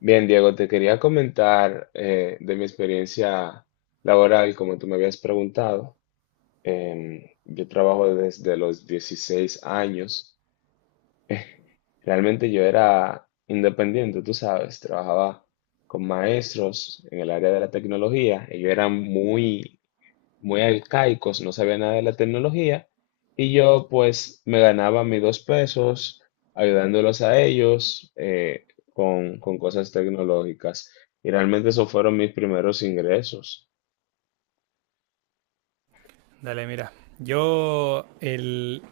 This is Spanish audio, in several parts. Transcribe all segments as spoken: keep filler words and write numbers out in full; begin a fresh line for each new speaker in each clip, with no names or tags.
Bien, Diego, te quería comentar eh, de mi experiencia laboral, como tú me habías preguntado. Em, yo trabajo desde los dieciséis años. Realmente yo era independiente, tú sabes, trabajaba con maestros en el área de la tecnología. Ellos eran muy muy arcaicos, no sabía nada de la tecnología, y yo pues me ganaba mis dos pesos ayudándolos a ellos eh, con, con cosas tecnológicas. Y realmente esos fueron mis primeros ingresos.
Dale, mira. Yo el...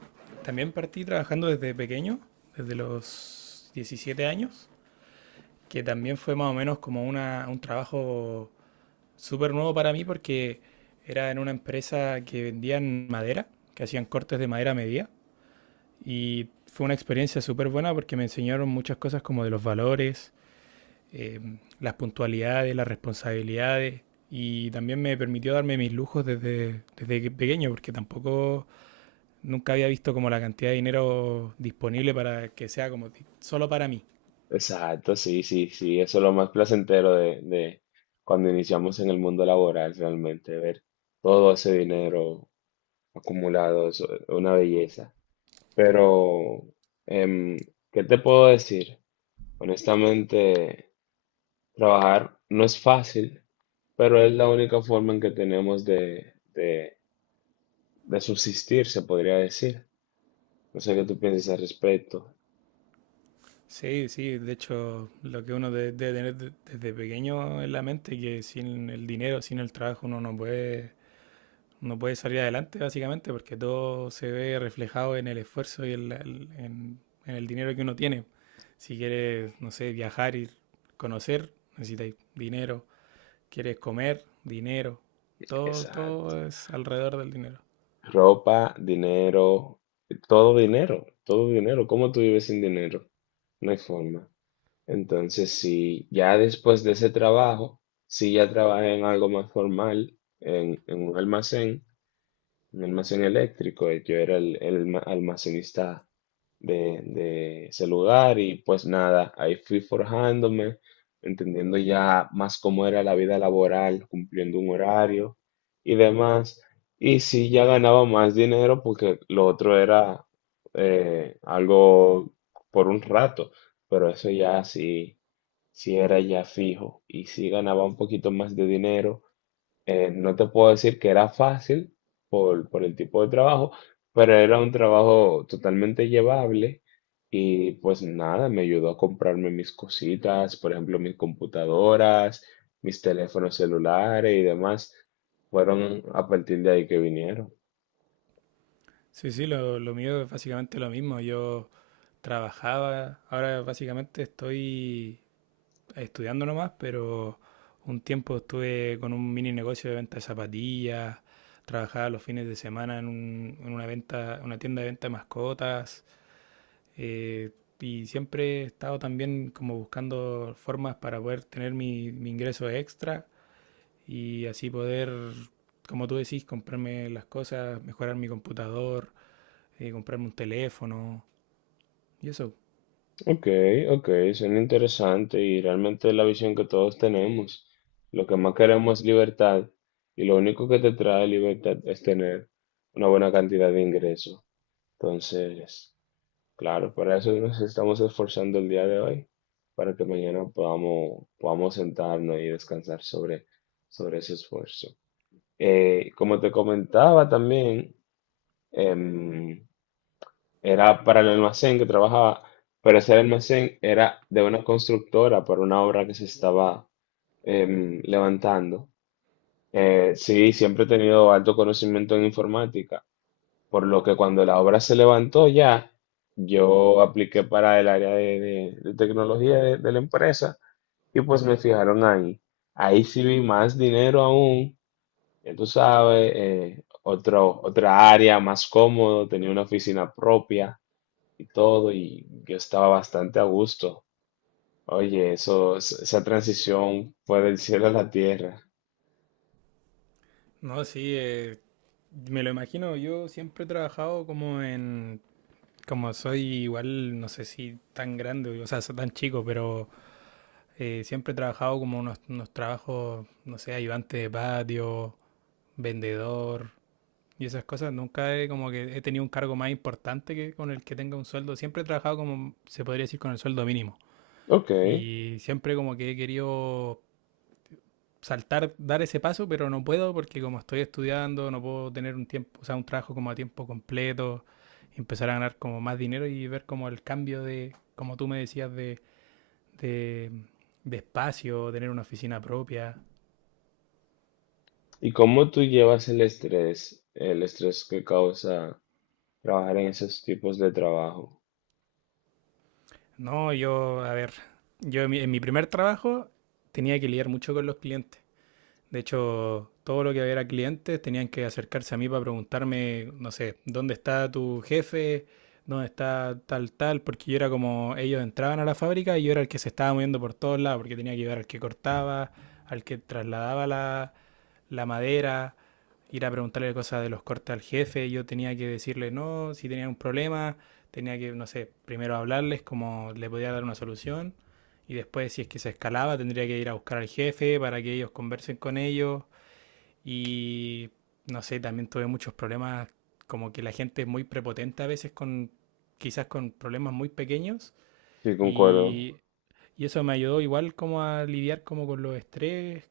también partí trabajando desde pequeño, desde los diecisiete años, que también fue más o menos como una, un trabajo súper nuevo para mí porque era en una empresa que vendían madera, que hacían cortes de madera a medida. Y fue una experiencia súper buena porque me enseñaron muchas cosas como de los valores, eh, las puntualidades, las responsabilidades. Y también me permitió darme mis lujos desde, desde que- pequeño porque tampoco nunca había visto como la cantidad de dinero disponible para que sea como solo para mí.
Exacto, sí, sí, sí, eso es lo más placentero de, de cuando iniciamos en el mundo laboral, realmente, ver todo ese dinero acumulado, es una belleza. Pero, em, ¿qué te puedo decir? Honestamente, trabajar no es fácil, pero es la única forma en que tenemos de, de, de subsistir, se podría decir. No sé qué tú piensas al respecto.
Sí, sí, de hecho, lo que uno debe tener de- desde pequeño en la mente, que sin el dinero, sin el trabajo, uno no puede, no puede salir adelante, básicamente, porque todo se ve reflejado en el esfuerzo y en, la- en- en el dinero que uno tiene. Si quieres, no sé, viajar y conocer, necesitas dinero. Quieres comer, dinero. Todo,
Exacto.
todo es alrededor del dinero.
Ropa, dinero, todo dinero, todo dinero. ¿Cómo tú vives sin dinero? No hay forma. Entonces, si ya después de ese trabajo, si ya trabajé en algo más formal, en, en un almacén, un almacén eléctrico. Y yo era el, el ma- almacenista de, de ese lugar y pues nada, ahí fui forjándome, entendiendo ya más cómo era la vida laboral, cumpliendo un horario y demás. Y sí, ya ganaba más dinero porque lo otro era eh, algo por un rato, pero eso ya sí, sí era ya fijo y sí ganaba un poquito más de dinero, eh, no te puedo decir que era fácil por, por el tipo de trabajo, pero era un trabajo totalmente llevable y pues nada, me ayudó a comprarme mis cositas, por ejemplo, mis computadoras, mis teléfonos celulares y demás. Fueron a partir de ahí que vinieron.
Sí, sí, lo, lo mío es básicamente lo mismo. Yo trabajaba, ahora básicamente estoy estudiando nomás, pero un tiempo estuve con un mini negocio de venta de zapatillas, trabajaba los fines de semana en, un- en una venta, una tienda de venta de mascotas, eh, y siempre he estado también como buscando formas para poder tener mi, mi ingreso extra y así poder, como tú decís, comprarme las cosas, mejorar mi computador, eh, comprarme un teléfono y eso.
Ok, ok, suena interesante y realmente es la visión que todos tenemos. Lo que más queremos es libertad y lo único que te trae libertad es tener una buena cantidad de ingresos. Entonces, claro, para eso nos estamos esforzando el día de hoy, para que mañana podamos, podamos sentarnos y descansar sobre, sobre ese esfuerzo. Eh, como te comentaba también, em, era para el almacén que trabajaba, pero ese almacén era de una constructora para una obra que se estaba em, levantando. Eh, sí, siempre he tenido alto conocimiento en informática. Por lo que cuando la obra se levantó ya, yo apliqué para el área de, de- de tecnología de, de la empresa y pues me fijaron ahí. Ahí sí vi más dinero aún, ya tú sabes, eh, otro, otra área más cómodo, tenía una oficina propia y todo y yo estaba bastante a gusto. Oye, eso, es- esa transición fue del cielo a la tierra.
No, sí, eh, me lo imagino. Yo siempre he trabajado como en. Como soy igual, no sé si tan grande, o sea, soy tan chico, pero eh, siempre he trabajado como unos, unos trabajos, no sé, ayudante de patio, vendedor y esas cosas. Nunca he, como que he tenido un cargo más importante que con el que tenga un sueldo. Siempre he trabajado como, se podría decir, con el sueldo mínimo.
Ok,
Y siempre como que he querido saltar, dar ese paso, pero no puedo porque como estoy estudiando, no puedo tener un tiempo, o sea, un trabajo como a tiempo completo, empezar a ganar como más dinero y ver como el cambio de, como tú me decías, de, de, de espacio, tener una oficina propia.
¿y cómo tú llevas el estrés, el estrés que causa trabajar en esos tipos de trabajo?
No, yo, a ver, yo en mi, en mi primer trabajo tenía que lidiar mucho con los clientes. De hecho, todo lo que había clientes tenían que acercarse a mí para preguntarme, no sé, ¿dónde está tu jefe? ¿Dónde está tal, tal? Porque yo era como, ellos entraban a la fábrica y yo era el que se estaba moviendo por todos lados, porque tenía que llevar al que cortaba, al que trasladaba la, la madera, ir a preguntarle cosas de los cortes al jefe, yo tenía que decirle no, si tenía un problema, tenía que, no sé, primero hablarles cómo le podía dar una solución y después si es que se escalaba tendría que ir a buscar al jefe para que ellos conversen con ellos y no sé, también tuve muchos problemas como que la gente es muy prepotente a veces con quizás con problemas muy pequeños.
Sí, concuerdo.
Y, y eso me ayudó igual como a lidiar como con los estrés,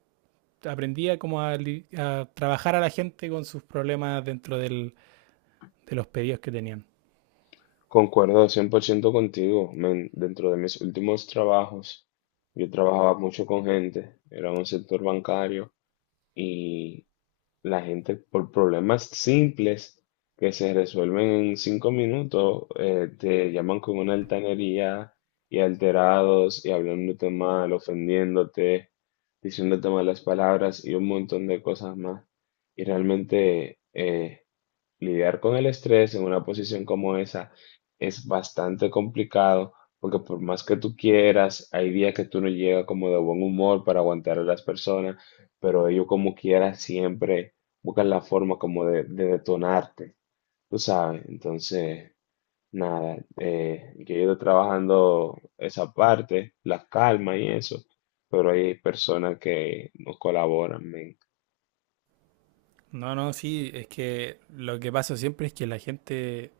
aprendía como a, a trabajar a la gente con sus problemas dentro del- de los pedidos que tenían.
Concuerdo cien por ciento contigo, men. Dentro de mis últimos trabajos, yo trabajaba mucho con gente. Era un sector bancario y la gente, por problemas simples que se resuelven en cinco minutos, eh, te llaman con una altanería y alterados y hablándote mal, ofendiéndote, diciéndote malas palabras y un montón de cosas más. Y realmente... eh, lidiar con el estrés en una posición como esa es bastante complicado porque por más que tú quieras, hay días que tú no llegas como de buen humor para aguantar a las personas, pero ellos como quiera siempre buscan la forma como de, de detonarte, tú sabes. Entonces, nada, eh, yo he ido trabajando esa parte, la calma y eso, pero hay personas que no colaboran, men.
No, no, sí, es que lo que pasa siempre es que la gente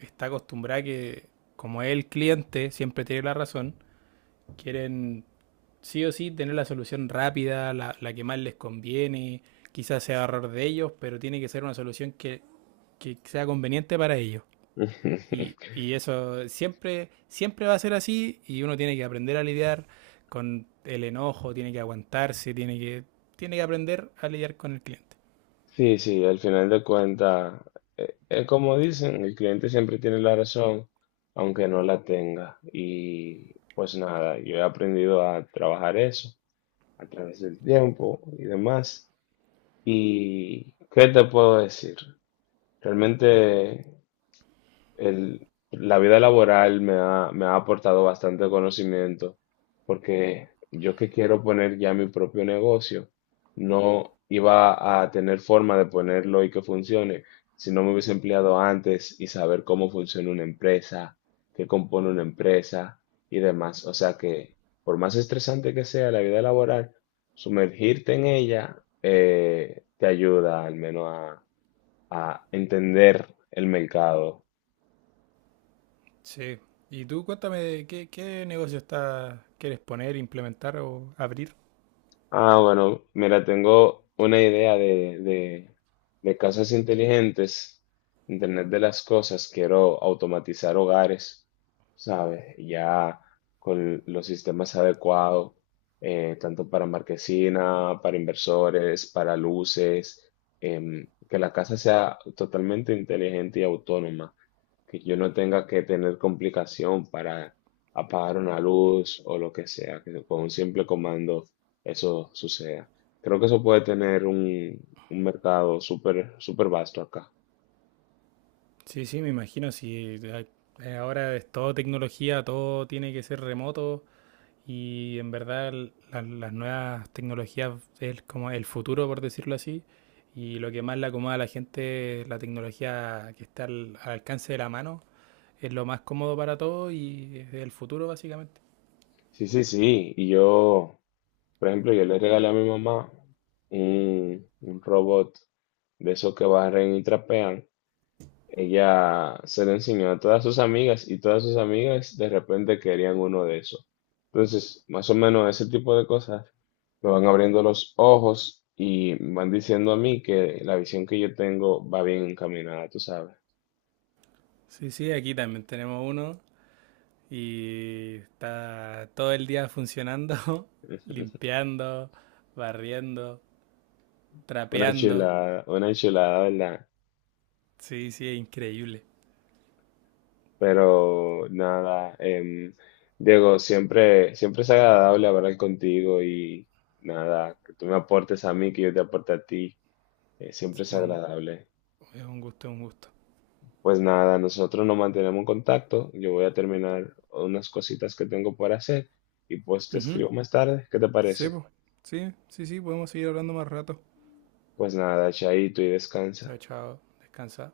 está acostumbrada que, como el cliente siempre tiene la razón, quieren sí o sí tener la solución rápida, la, la que más les conviene, quizás sea error de ellos, pero tiene que ser una solución que, que sea conveniente para ellos. Y, y eso siempre, siempre va a ser así y uno tiene que aprender a lidiar con el enojo, tiene que aguantarse, tiene que, tiene que aprender a lidiar con el cliente.
Sí, sí, al final de cuentas, eh, eh, como dicen, el cliente siempre tiene la razón, aunque no la tenga. Y pues nada, yo he aprendido a trabajar eso a través del tiempo y demás. ¿Y qué te puedo decir? Realmente el- la vida laboral me ha, me ha aportado bastante conocimiento, porque yo que quiero poner ya mi propio negocio, no iba a tener forma de ponerlo y que funcione si no me hubiese empleado antes y saber cómo funciona una empresa, qué compone una empresa y demás. O sea que, por más estresante que sea la vida laboral, sumergirte en ella eh, te ayuda al menos a a entender el mercado.
Sí. Y tú cuéntame, ¿qué, qué negocio está, quieres poner, implementar o abrir?
Ah, bueno, mira, tengo una idea de, de, de casas inteligentes, Internet de las cosas, quiero automatizar hogares, ¿sabes? Ya con los sistemas adecuados, eh, tanto para marquesina, para inversores, para luces, em, que la casa sea totalmente inteligente y autónoma, que yo no tenga que tener complicación para apagar una luz o lo que sea, que con un simple comando eso suceda. Creo que eso puede tener un, un mercado súper, súper vasto acá.
Sí, sí, me imagino, si eh, ahora es todo tecnología, todo tiene que ser remoto. Y en verdad la- las nuevas tecnologías es como el futuro, por decirlo así. Y lo que más le acomoda a la gente la tecnología que está al, al alcance de la mano. Es lo más cómodo para todos y es el futuro, básicamente.
Sí, sí, sí. Y yo, por ejemplo, yo le regalé a mi mamá un, un robot de esos que barren y trapean. Ella se lo enseñó a todas sus amigas y todas sus amigas de repente querían uno de esos. Entonces, más o menos ese tipo de cosas me van abriendo los ojos y me van diciendo a mí que la visión que yo tengo va bien encaminada, tú sabes.
Sí, sí, aquí también tenemos uno y está todo el día funcionando, limpiando, barriendo,
Una
trapeando.
chulada, una chulada, ¿verdad?
Sí, sí, es increíble.
Pero nada, em, Diego, siempre, siempre es agradable hablar contigo y nada, que tú me aportes a mí, que yo te aporte a ti, eh, siempre es
Sí, un-
agradable.
es un gusto, es un gusto.
Pues nada, nosotros nos mantenemos en contacto, yo voy a terminar unas cositas que tengo por hacer y pues te
Ujú.
escribo más tarde, ¿qué te
Sí,
parece?
po. Sí, sí, sí, podemos seguir hablando más rato.
Pues nada, chaito y descansa.
Chao, chao. Descansa.